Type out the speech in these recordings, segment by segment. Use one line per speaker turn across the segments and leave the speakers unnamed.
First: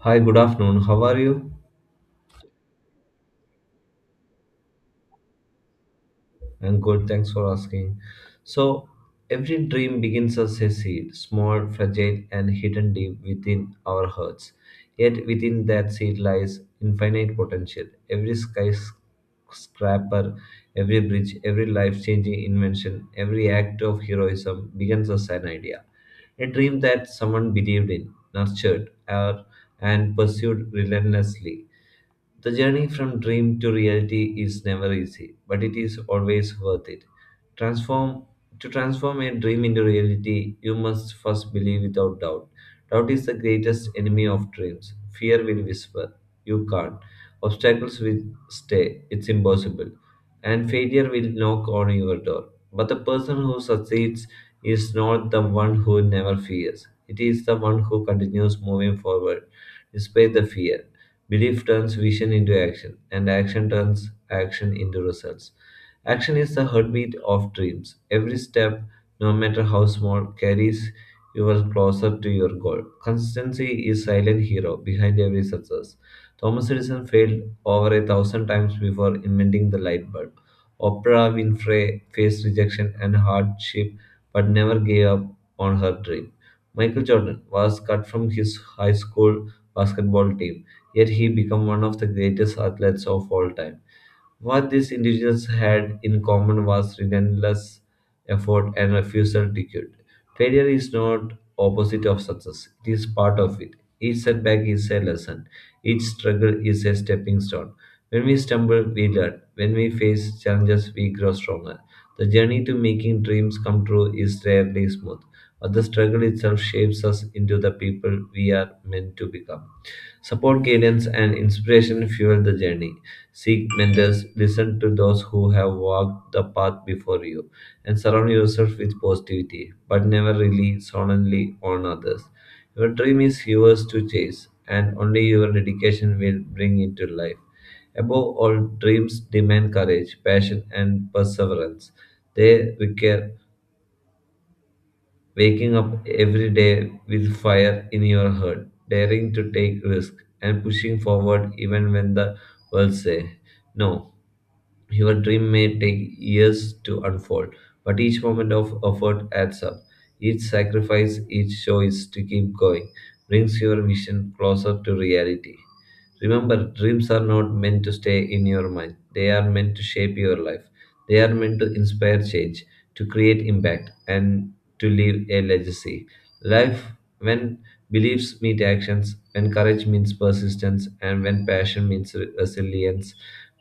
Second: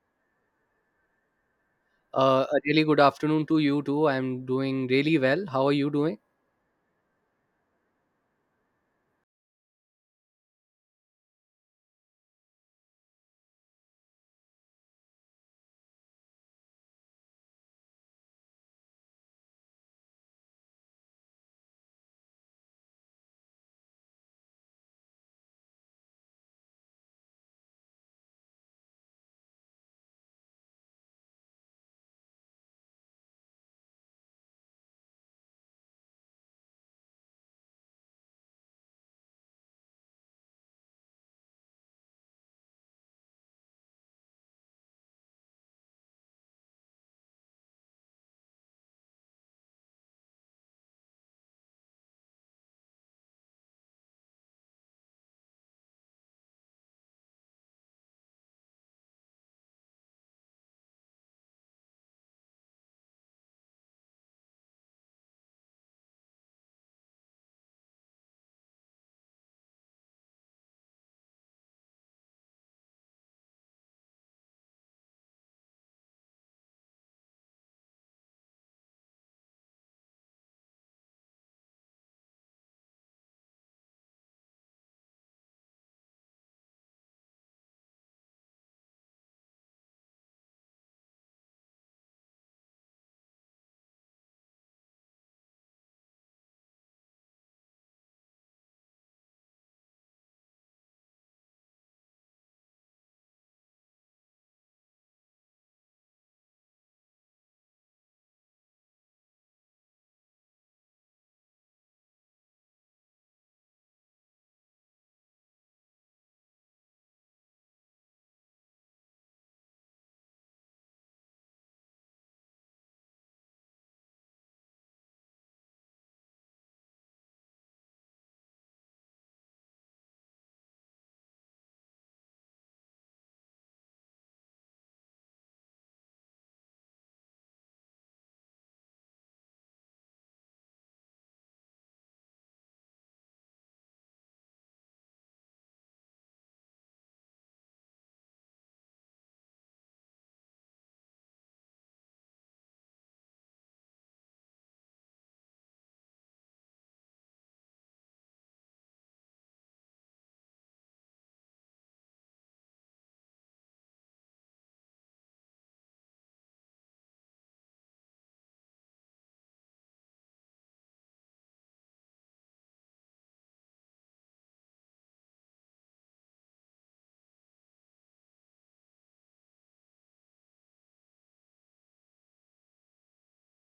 Hi, good afternoon. How are you?
A really good afternoon to you too. I'm doing really well. How are you doing?
I'm good. Thanks for asking. So, every dream begins as a seed, small, fragile, and hidden deep within our hearts. Yet, within that seed lies infinite potential. Every skyscraper, every bridge, every life changing invention, every act of heroism begins as an idea. A dream that someone believed in, nurtured, and pursued relentlessly. The journey from dream to reality is never easy, but it is always worth it. Transform to transform a dream into reality, you must first believe without doubt. Doubt is the greatest enemy of dreams. Fear will whisper, you can't. Obstacles will stay, it's impossible. And failure will knock on your door. But the person who succeeds is not the one who never fears. It is the one who continues moving forward despite the fear. Belief turns vision into action, and action turns action into results. Action is the heartbeat of dreams. Every step, no matter how small, carries you closer to your goal. Consistency is silent hero behind every success. Thomas Edison failed over a thousand times before inventing the light bulb. Oprah Winfrey faced rejection and hardship but never gave up on her dream. Michael Jordan was cut from his high school basketball team, yet he became one of the greatest athletes of all time. What these individuals had in common was relentless effort and refusal to quit. Failure is not opposite of success; it is part of it. Each setback is a lesson. Each struggle is a stepping stone. When we stumble, we learn. When we face challenges, we grow stronger. The journey to making dreams come true is rarely smooth, but the struggle itself shapes us into the people we are meant to become. Support, guidance, and inspiration fuel the journey. Seek mentors, listen to those who have walked the path before you, and surround yourself with positivity, but never rely solely on others. Your dream is yours to chase, and only your dedication will bring it to life. Above all, dreams demand courage, passion, and perseverance. They require waking up every day with fire in your heart, daring to take risks, and pushing forward even when the world says no. Your dream may take years to unfold, but each moment of effort adds up. Each sacrifice, each choice to keep going brings your vision closer to reality. Remember, dreams are not meant to stay in your mind, they are meant to shape your life. They are meant to inspire change, to create impact, and to leave a legacy. Life, when beliefs meet actions, when courage means persistence, and when passion means resilience,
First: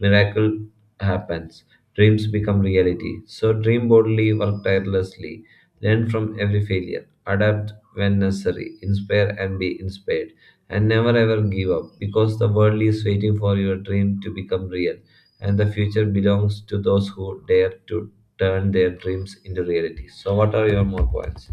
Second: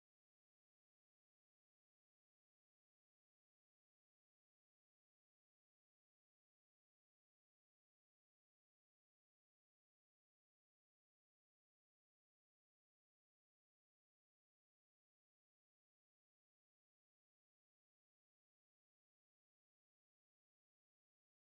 miracle happens, dreams become reality. So dream boldly, work tirelessly, learn from every failure, adapt when necessary, inspire and be inspired, and never ever give up, because the world is waiting for your dream to become real, and the future belongs to those who dare to turn their dreams into reality. So, what are your more points?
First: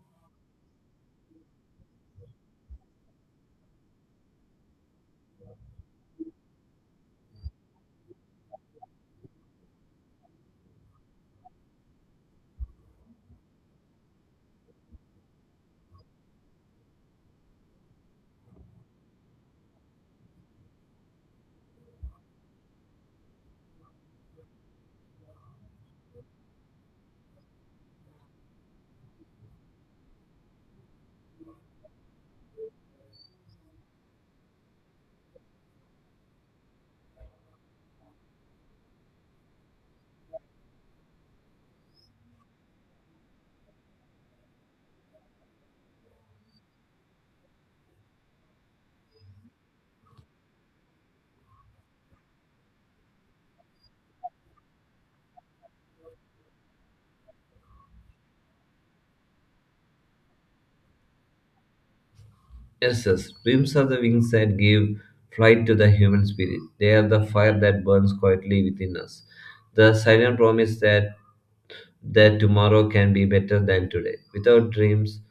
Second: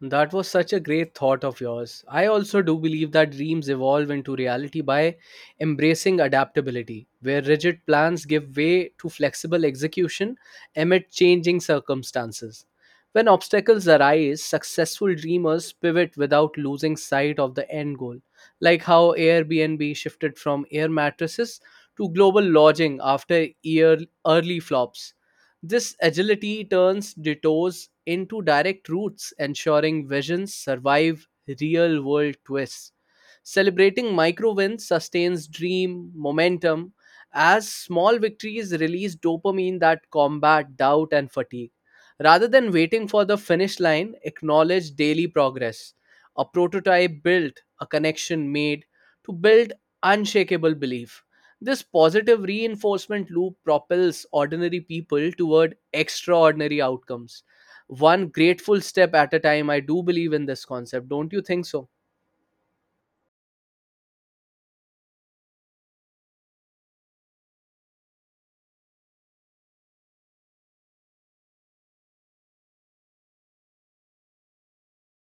That was such a great thought of yours. I also do believe that dreams evolve into reality by embracing adaptability, where rigid plans give way to flexible execution amid changing circumstances. When obstacles arise, successful dreamers pivot without losing sight of the end goal, like how Airbnb shifted from air mattresses to global lodging after year early flops. This agility turns detours into direct routes, ensuring visions survive real world twists. Celebrating micro wins sustains dream momentum as small victories release dopamine that combat doubt and fatigue. Rather than waiting for the finish line, acknowledge daily progress. A prototype built, a connection made to build unshakable belief. This positive reinforcement loop propels ordinary people toward extraordinary outcomes. One grateful step at a time. I do believe in this concept. Don't you think so?
Yes, yes. Dreams are the wings that give flight to the human spirit. They are the fire that burns quietly within us. The silent promise that tomorrow can be better than today. Without dreams,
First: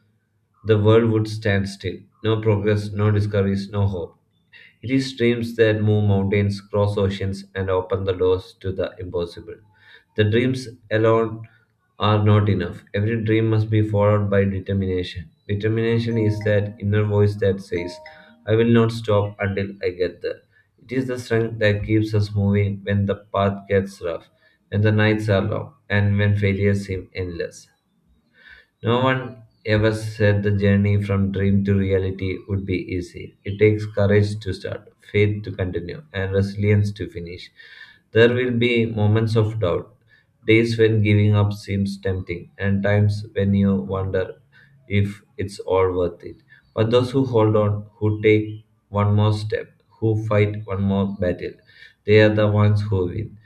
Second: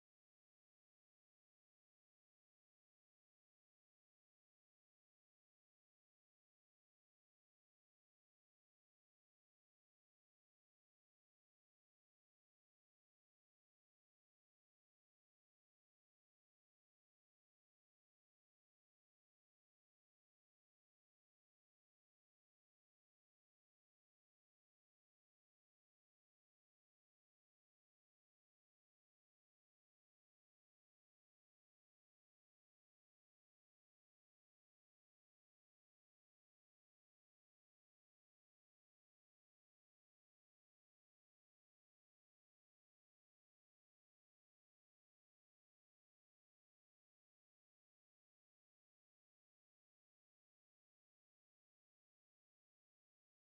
the world would stand still. No progress, no discoveries, no hope. It is dreams that move mountains, cross oceans, and open the doors to the impossible. The dreams alone are not enough. Every dream must be followed by determination. Determination is that inner voice that says, I will not stop until I get there. It is the strength that keeps us moving when the path gets rough, when the nights are long, and when failures seem endless. No one ever said the journey from dream to reality would be easy. It takes courage to start, faith to continue, and resilience to finish. There will be moments of doubt, days when giving up seems tempting, and times when you wonder if it's all worth it. But those who hold on, who take one more step, who fight one more battle, they are the ones who win.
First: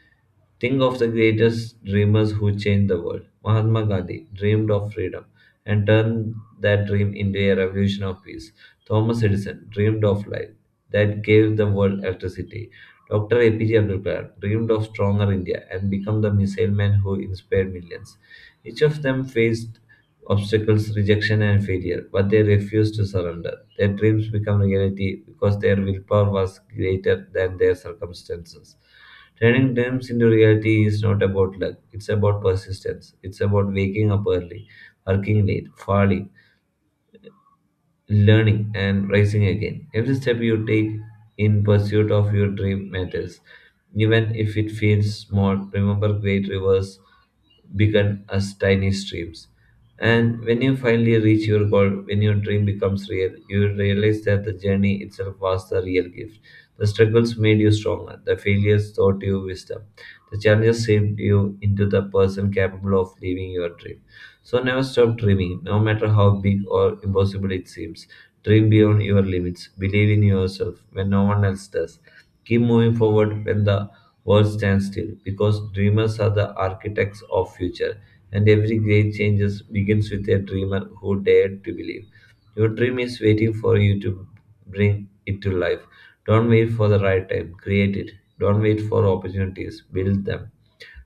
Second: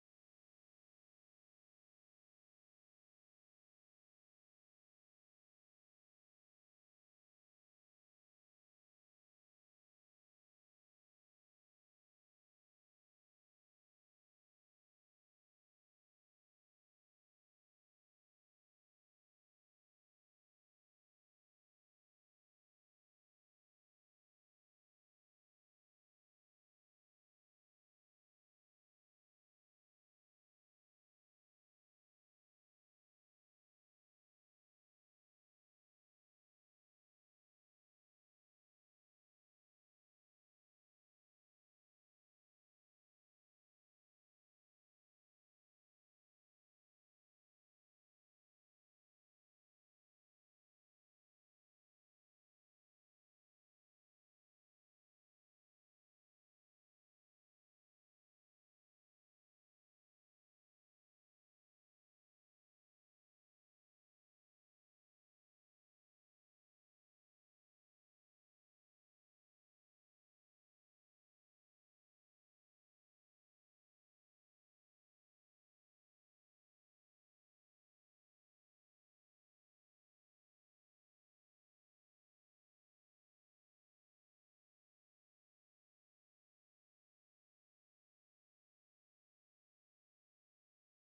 Think of the greatest dreamers who changed the world. Mahatma Gandhi dreamed of freedom and turned that dream into a revolution of peace. Thomas Edison dreamed of light that gave the world electricity. Dr. A P J Abdul Kalam dreamed of stronger India and became the missile man who inspired millions. Each of them faced obstacles, rejection, and failure, but they refused to surrender. Their dreams became reality because their willpower was greater than their circumstances. Turning dreams into reality is not about luck, it's about persistence. It's about waking up early, working late, falling, learning and rising again. Every step you take in pursuit of your dream matters. Even if it feels small, remember great rivers began as tiny streams. And when you finally reach your goal, when your dream becomes real, you will realize that the journey itself was the real gift. The struggles made you stronger, the failures taught you wisdom, the challenges shaped you into the person capable of living your dream. So never stop dreaming, no matter how big or impossible it seems. Dream beyond your limits. Believe in yourself when no one else does. Keep moving forward when the world stands still, because dreamers are the architects of future, and every great changes begins with a dreamer who dared to believe. Your dream is waiting for you to bring it to life. Don't wait for the right time. Create it. Don't wait for opportunities. Build them.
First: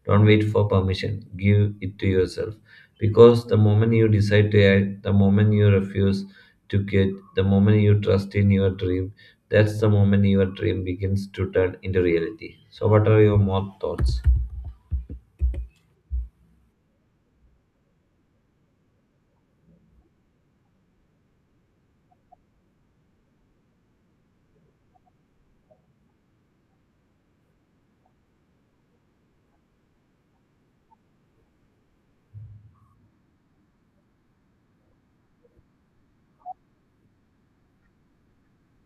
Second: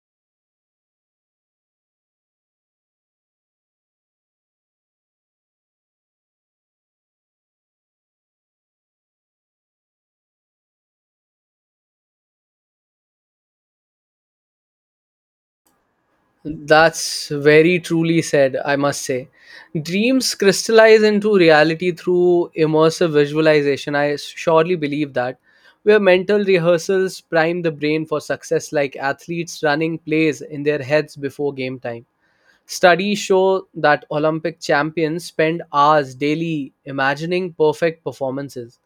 Don't wait for permission. Give it to yourself. Because the moment you decide to act, the moment you refuse to quit, the moment you trust in your dream, that's the moment your dream begins to turn into reality. So, what are your more thoughts?
That's very truly said, I must say. Dreams crystallize into reality through immersive visualization. I surely believe that. Where mental rehearsals prime the brain for success, like athletes running plays in their heads before game time. Studies show that Olympic champions spend hours daily imagining perfect performances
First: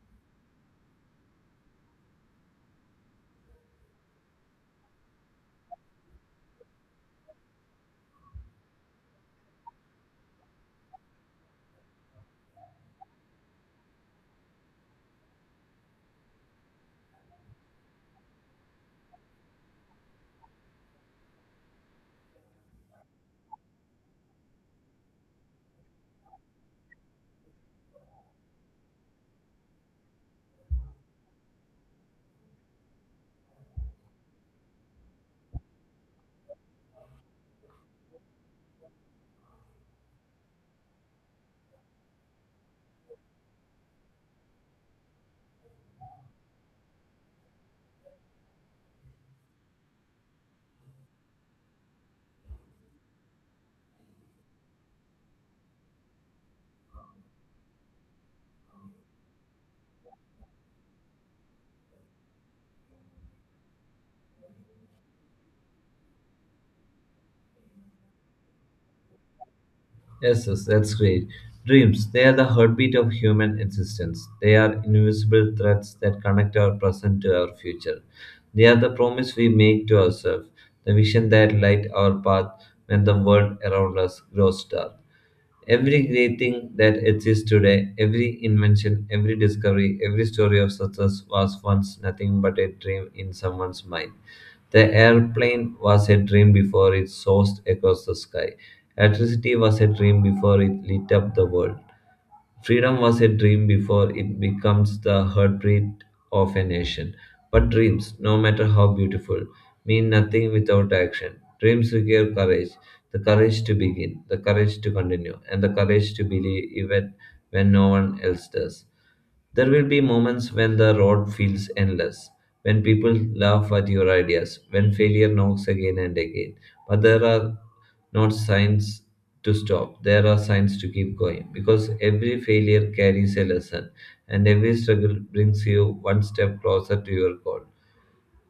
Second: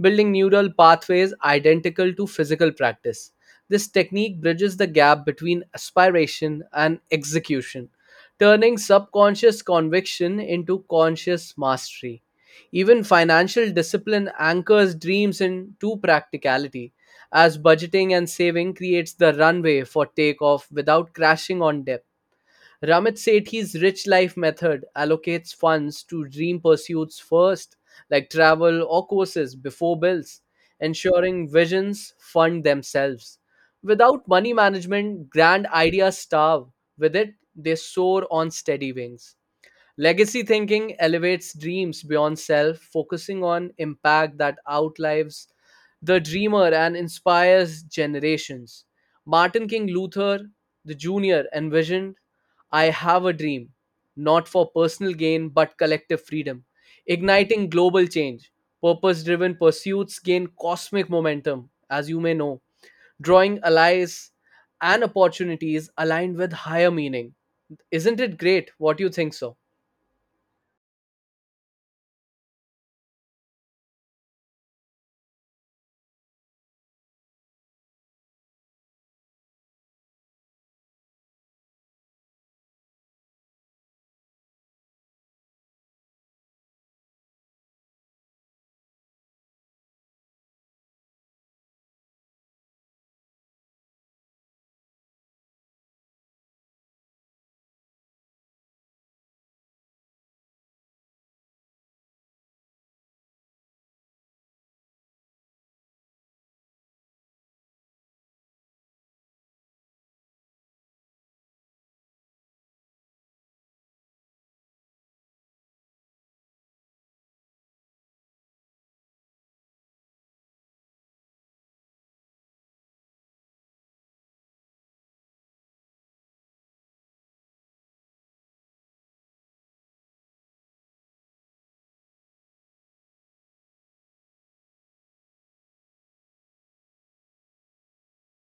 building neural pathways identical to physical practice. This technique bridges the gap between aspiration and execution, turning subconscious conviction into conscious mastery. Even financial discipline anchors dreams into practicality, as budgeting and saving creates the runway for takeoff without crashing on debt. Ramit Sethi's rich life method allocates funds to dream pursuits first, like travel or courses before bills, ensuring visions fund themselves. Without money management, grand ideas starve. With it, they soar on steady wings. Legacy thinking elevates dreams beyond self, focusing on impact that outlives the dreamer and inspires generations. Martin King Luther the Jr. envisioned, I have a dream, not for personal gain but collective freedom, igniting global change. Purpose driven pursuits gain cosmic momentum, as you may know, drawing allies and opportunities aligned with higher meaning. Isn't it great? What do you think so?
Yes, yes, that's great. Dreams, they are the heartbeat of human existence. They are invisible threads that connect our present to our future. They are the promise we make to ourselves, the vision that light our path when the world around us grows dark. Every great thing that exists today, every invention, every discovery, every story of success was once nothing but a dream in someone's mind. The airplane was a dream before it soared across the sky. Electricity was a dream before it lit up the world. Freedom was a dream before it becomes the heartbeat of a nation. But dreams, no matter how beautiful, mean nothing without action. Dreams require courage, the courage to begin, the courage to continue, and the courage to believe even when no one else does. There will be moments when the road feels endless, when people laugh at your ideas, when failure knocks again and again. But there are not signs to stop, there are signs to keep going, because every failure carries a lesson and every struggle brings you one step closer to your goal.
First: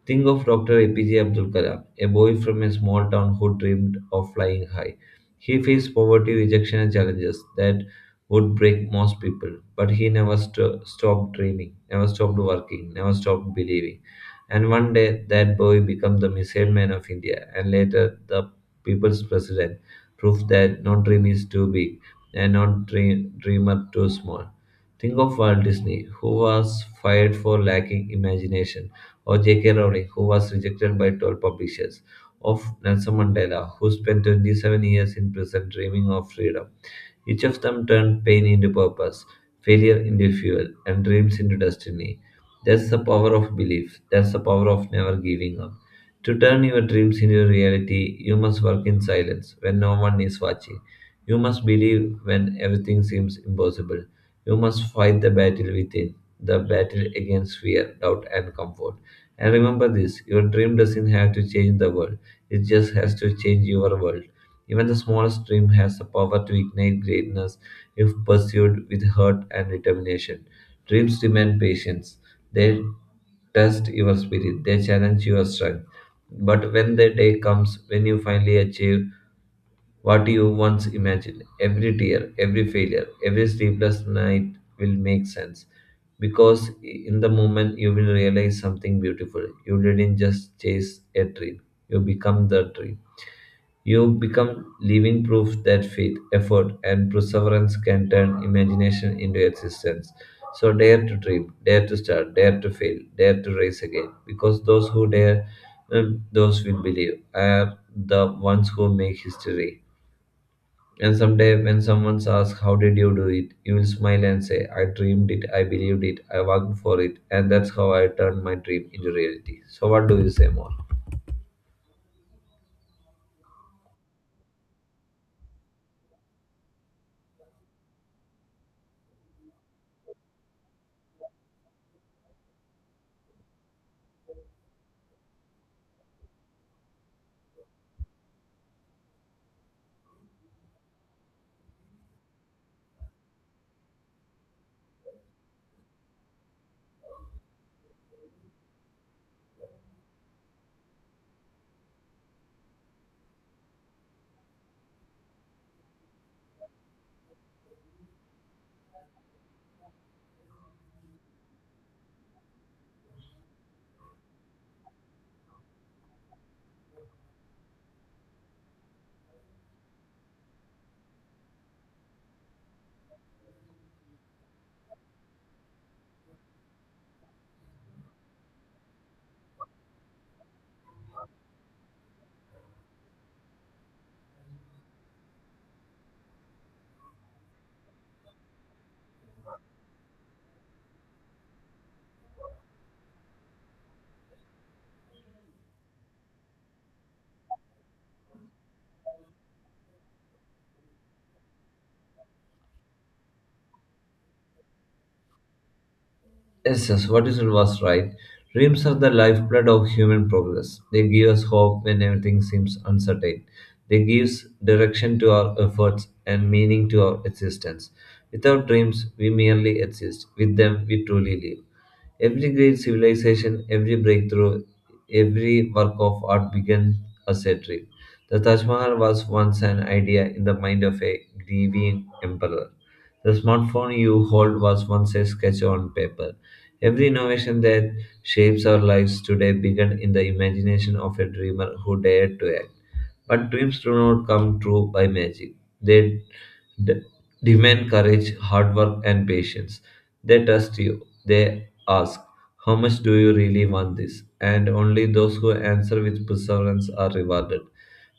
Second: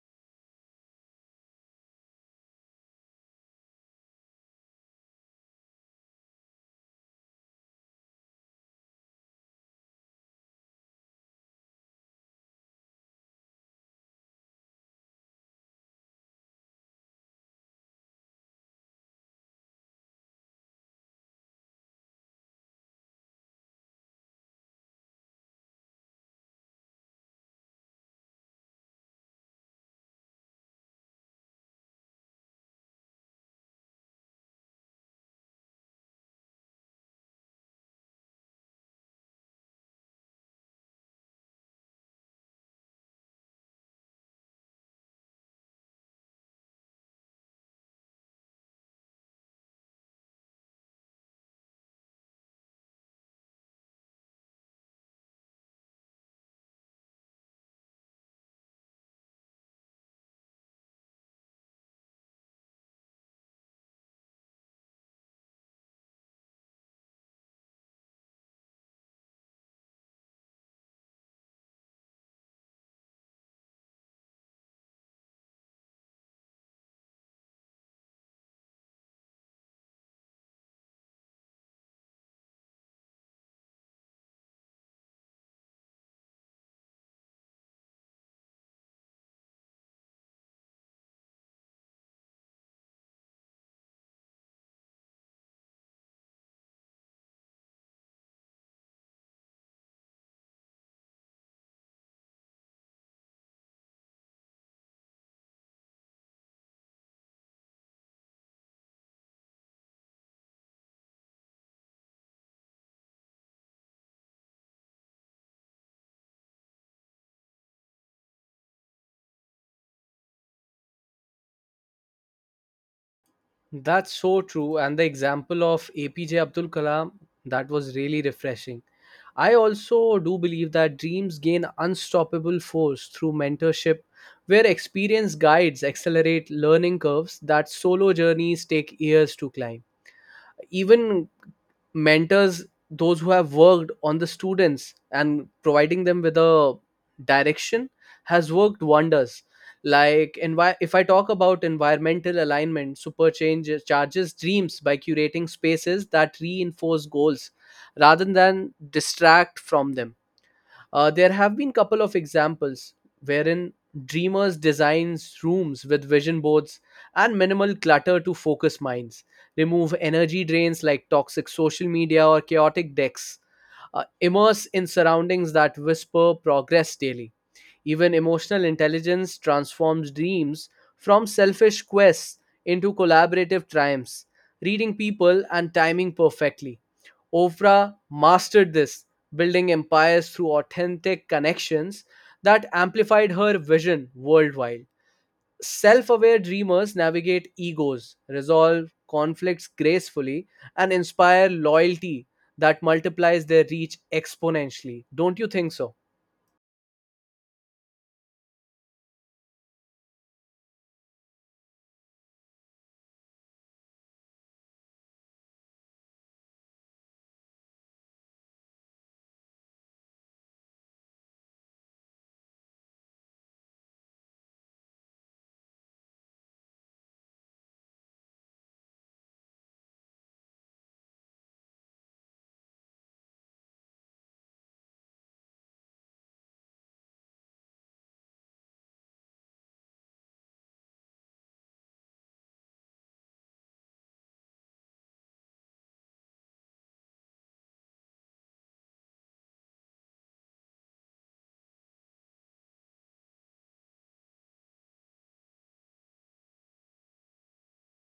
Think of Dr. A P J Abdul Kalam, a boy from a small town who dreamed of flying high. He faced poverty, rejection, and challenges that would break most people, but he never stopped dreaming, never stopped working, never stopped believing. And one day, that boy became the missile man of India, and later, the people's president. Proof that no dream is too big, and not dreamer too small. Think of Walt Disney, who was fired for lacking imagination, or J.K. Rowling, who was rejected by 12 publishers, of Nelson Mandela, who spent 27 years in prison dreaming of freedom. Each of them turned pain into purpose, failure into fuel, and dreams into destiny. That's the power of belief. That's the power of never giving up. To turn your dreams into reality, you must work in silence when no one is watching. You must believe when everything seems impossible. You must fight the battle within, the battle against fear, doubt, and comfort. And remember this, your dream doesn't have to change the world, it just has to change your world. Even the smallest dream has the power to ignite greatness if pursued with heart and determination. Dreams demand patience. They test your spirit, they challenge your strength. But when the day comes when you finally achieve what you once imagined, every tear, every failure, every sleepless night will make sense, because in the moment you will realize something beautiful. You didn't just chase a dream, you become the dream. You become living proof that faith, effort, and perseverance can turn imagination into existence. So dare to dream, dare to start, dare to fail, dare to rise again. Because those who dare, those will believe, are the ones who make history. And someday, when someone asks, how did you do it? You will smile and say, I dreamed it, I believed it, I worked for it, and that's how I turned my dream into reality. So, what do you say more?
That's so true. And the example of APJ Abdul Kalam, that was really refreshing. I also do believe that dreams gain unstoppable force through mentorship, where experienced guides accelerate learning curves that solo journeys take years to climb. Even mentors those who have worked on the students and providing them with a direction has worked wonders, like if I talk about environmental alignment super change charges dreams by curating spaces that reinforce goals rather than distract from them. There have been couple of examples wherein dreamers designs rooms with vision boards and minimal clutter to focus minds, remove energy drains like toxic social media or chaotic decks. Immerse in surroundings that whisper progress daily. Even emotional intelligence transforms dreams from selfish quests into collaborative triumphs, reading people and timing perfectly. Oprah mastered this, building empires through authentic connections that amplified her vision worldwide. Self aware dreamers navigate egos, resolve conflicts gracefully, and inspire loyalty that multiplies their reach exponentially. Don't you think so?
Yes, yes, what you said was right. Dreams are the lifeblood of human progress. They give us hope when everything seems uncertain. They give direction to our efforts and meaning to our existence. Without dreams, we merely exist. With them, we truly live. Every great civilization, every breakthrough, every work of art began as a dream. The Taj Mahal was once an idea in the mind of a grieving emperor. The smartphone you hold was once a sketch on paper. Every innovation that shapes our lives today began in the imagination of a dreamer who dared to act. But dreams do not come true by magic. They d- Demand courage, hard work, and patience. They trust you. They ask, how much do you really want this? And only those who answer with perseverance are rewarded.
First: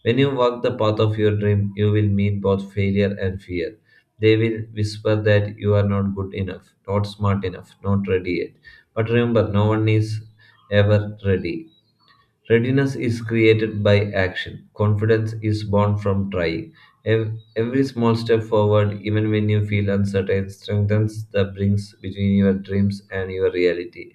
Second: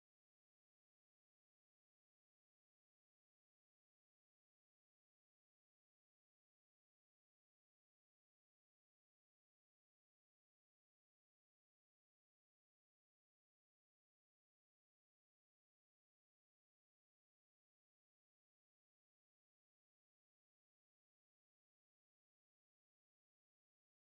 When you walk the path of your dream, you will meet both failure and fear. They will whisper that you are not good enough, not smart enough, not ready yet. But remember, no one is ever ready. Readiness is created by action. Confidence is born from trying. Every small step forward, even when you feel uncertain, strengthens the links between your dreams and your reality.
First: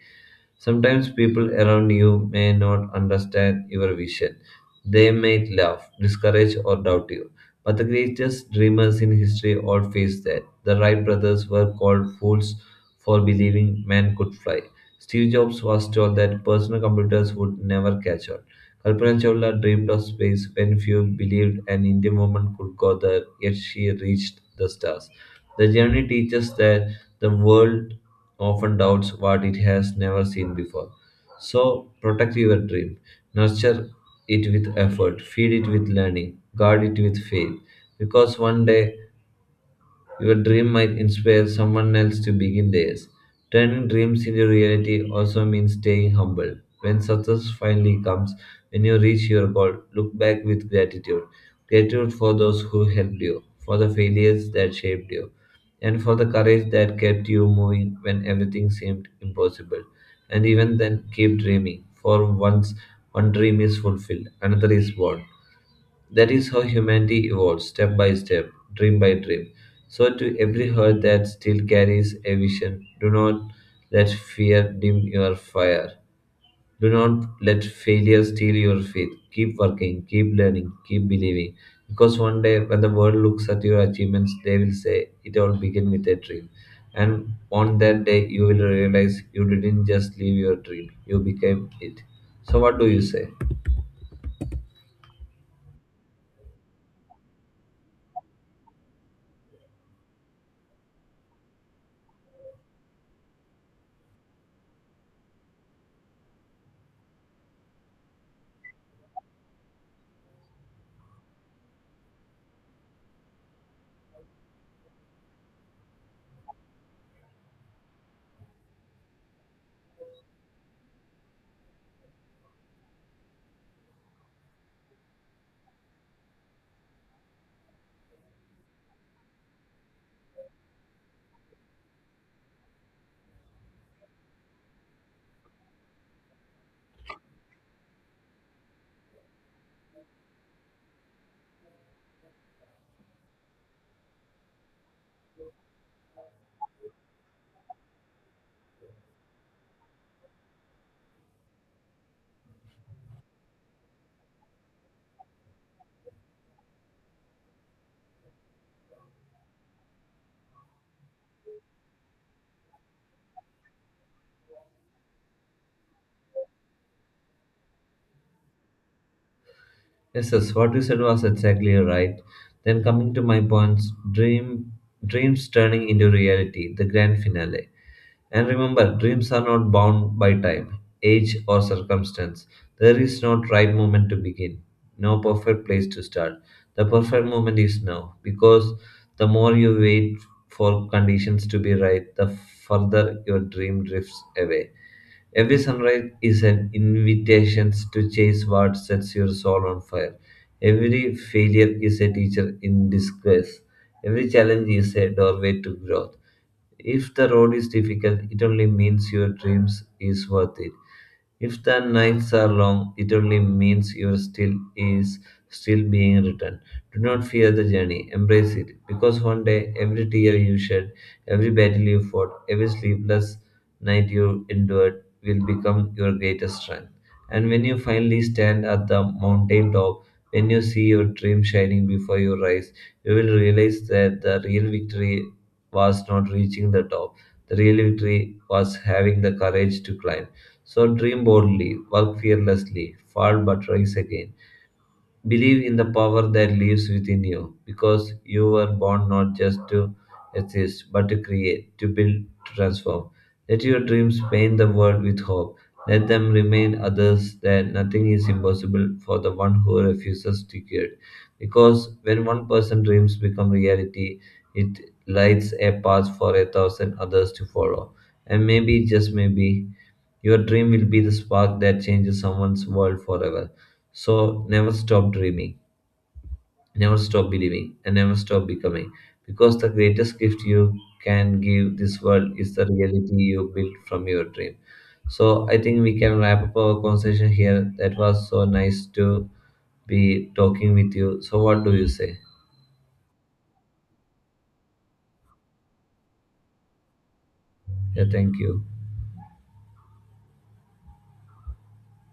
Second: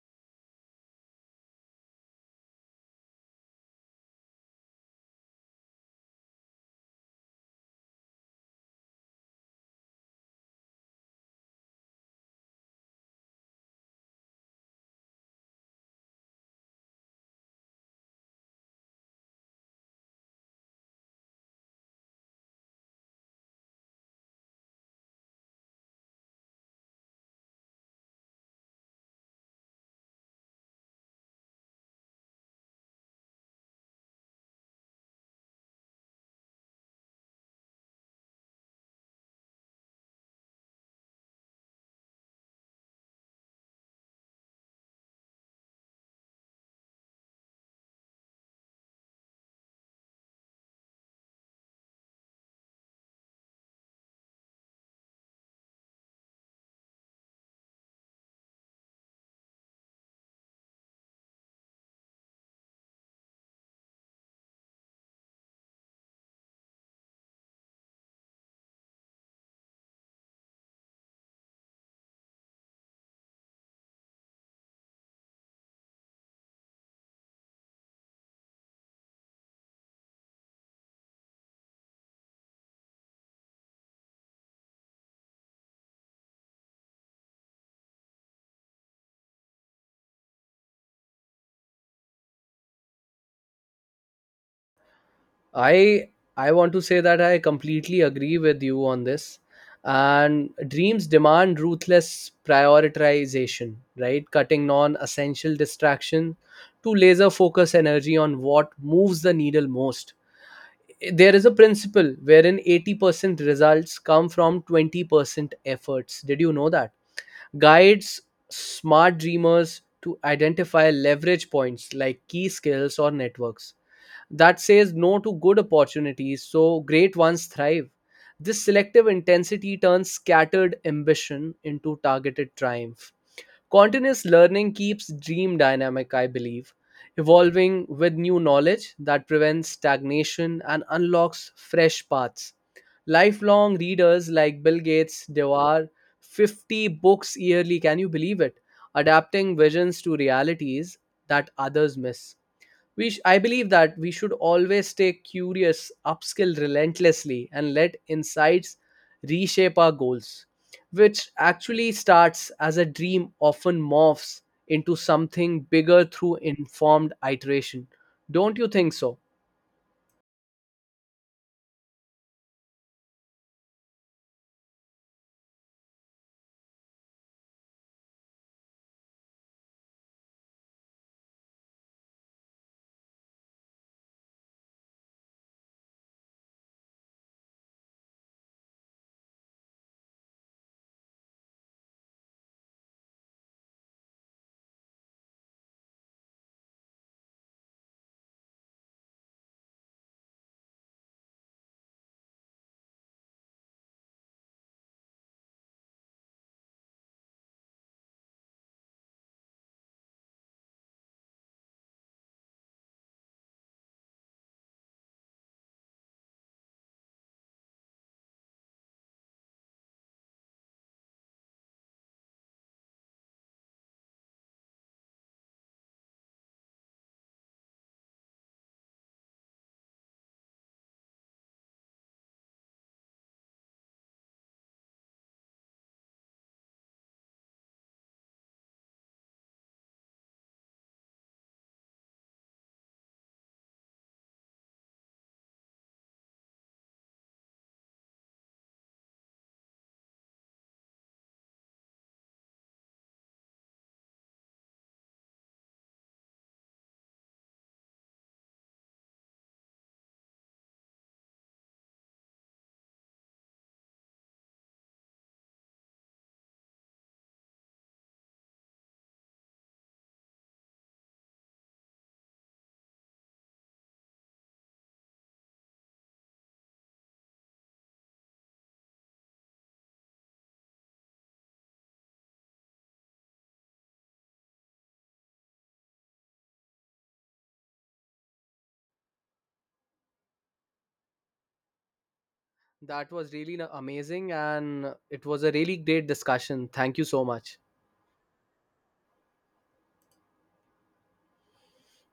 Sometimes people around you may not understand your vision. They may laugh, discourage, or doubt you. But the greatest dreamers in history all faced that. The Wright brothers were called fools for believing man could fly. Steve Jobs was told that personal computers would never catch on. Kalpana Chawla dreamed of space when few believed an Indian woman could go there, yet she reached the stars. The journey teaches that the world often doubts what it has never seen before. So protect your dream, nurture it with effort, feed it with learning, guard it with faith, because one day your dream might inspire someone else to begin theirs. Turning dreams into reality also means staying humble. When success finally comes, when you reach your goal, look back with gratitude. Gratitude for those who helped you, for the failures that shaped you, and for the courage that kept you moving when everything seemed impossible. And even then, keep dreaming, for once one dream is fulfilled, another is born. That is how humanity evolves, step by step, dream by dream. So, to every heart that still carries a vision, do not let fear dim your fire. Do not let failure steal your faith. Keep working, keep learning, keep believing. Because one day, when the world looks at your achievements, they will say, it all began with a dream. And on that day, you will realize you didn't just live your dream, you became it. So, what do you say?
I I want to say that I completely agree with you on this. And dreams demand ruthless prioritization, right? Cutting non-essential distraction to laser focus energy on what moves the needle most. There is a principle wherein 80% results come from 20% efforts. Did you know that? Guides smart dreamers to identify leverage points like key skills or networks that says no to good opportunities so great ones thrive. This selective intensity turns scattered ambition into targeted triumph. Continuous learning keeps dream dynamic, I believe, evolving with new knowledge that prevents stagnation and unlocks fresh paths. Lifelong readers like Bill Gates devour 50 books yearly, can you believe it? Adapting visions to realities that others miss, I believe that we should always stay curious, upskill relentlessly, and let insights reshape our goals, which actually starts as a dream often morphs into something bigger through informed iteration. Don't you think so?
Yes, yes, what you said was exactly right. Then coming to my points, dreams turning into reality, the grand finale. And remember, dreams are not bound by time, age, or circumstance. There is no right moment to begin, no perfect place to start. The perfect moment is now, because the more you wait for conditions to be right, the further your dream drifts away. Every sunrise is an invitation to chase what sets your soul on fire. Every failure is a teacher in disguise. Every challenge is a doorway to growth. If the road is difficult, it only means your dreams is worth it. If the nights are long, it only means your still being written. Do not fear the journey, embrace it, because one day every tear you shed, every battle you fought, every sleepless night you endured will become your greatest strength. And when you finally stand at the mountain top, when you see your dream shining before your eyes, you will realize that the real victory was not reaching the top. The real victory was having the courage to climb. So dream boldly, work fearlessly, fall but rise again. Believe in the power that lives within you, because you were born not just to exist, but to create, to build, to transform. Let your dreams paint the world with hope. Let them remind others that nothing is impossible for the one who refuses to quit. Because when one person's dreams become reality, it lights a path for a thousand others to follow. And maybe, just maybe, your dream will be the spark that changes someone's world forever. So never stop dreaming, never stop believing, and never stop becoming. Because the greatest gift you can give this world is the reality you build from your dream. So I think we can wrap up our conversation here. That was so nice to be talking with you. So what do you say?
That was really amazing, and it was a really great discussion. Thank you so much.
Yeah, thank you.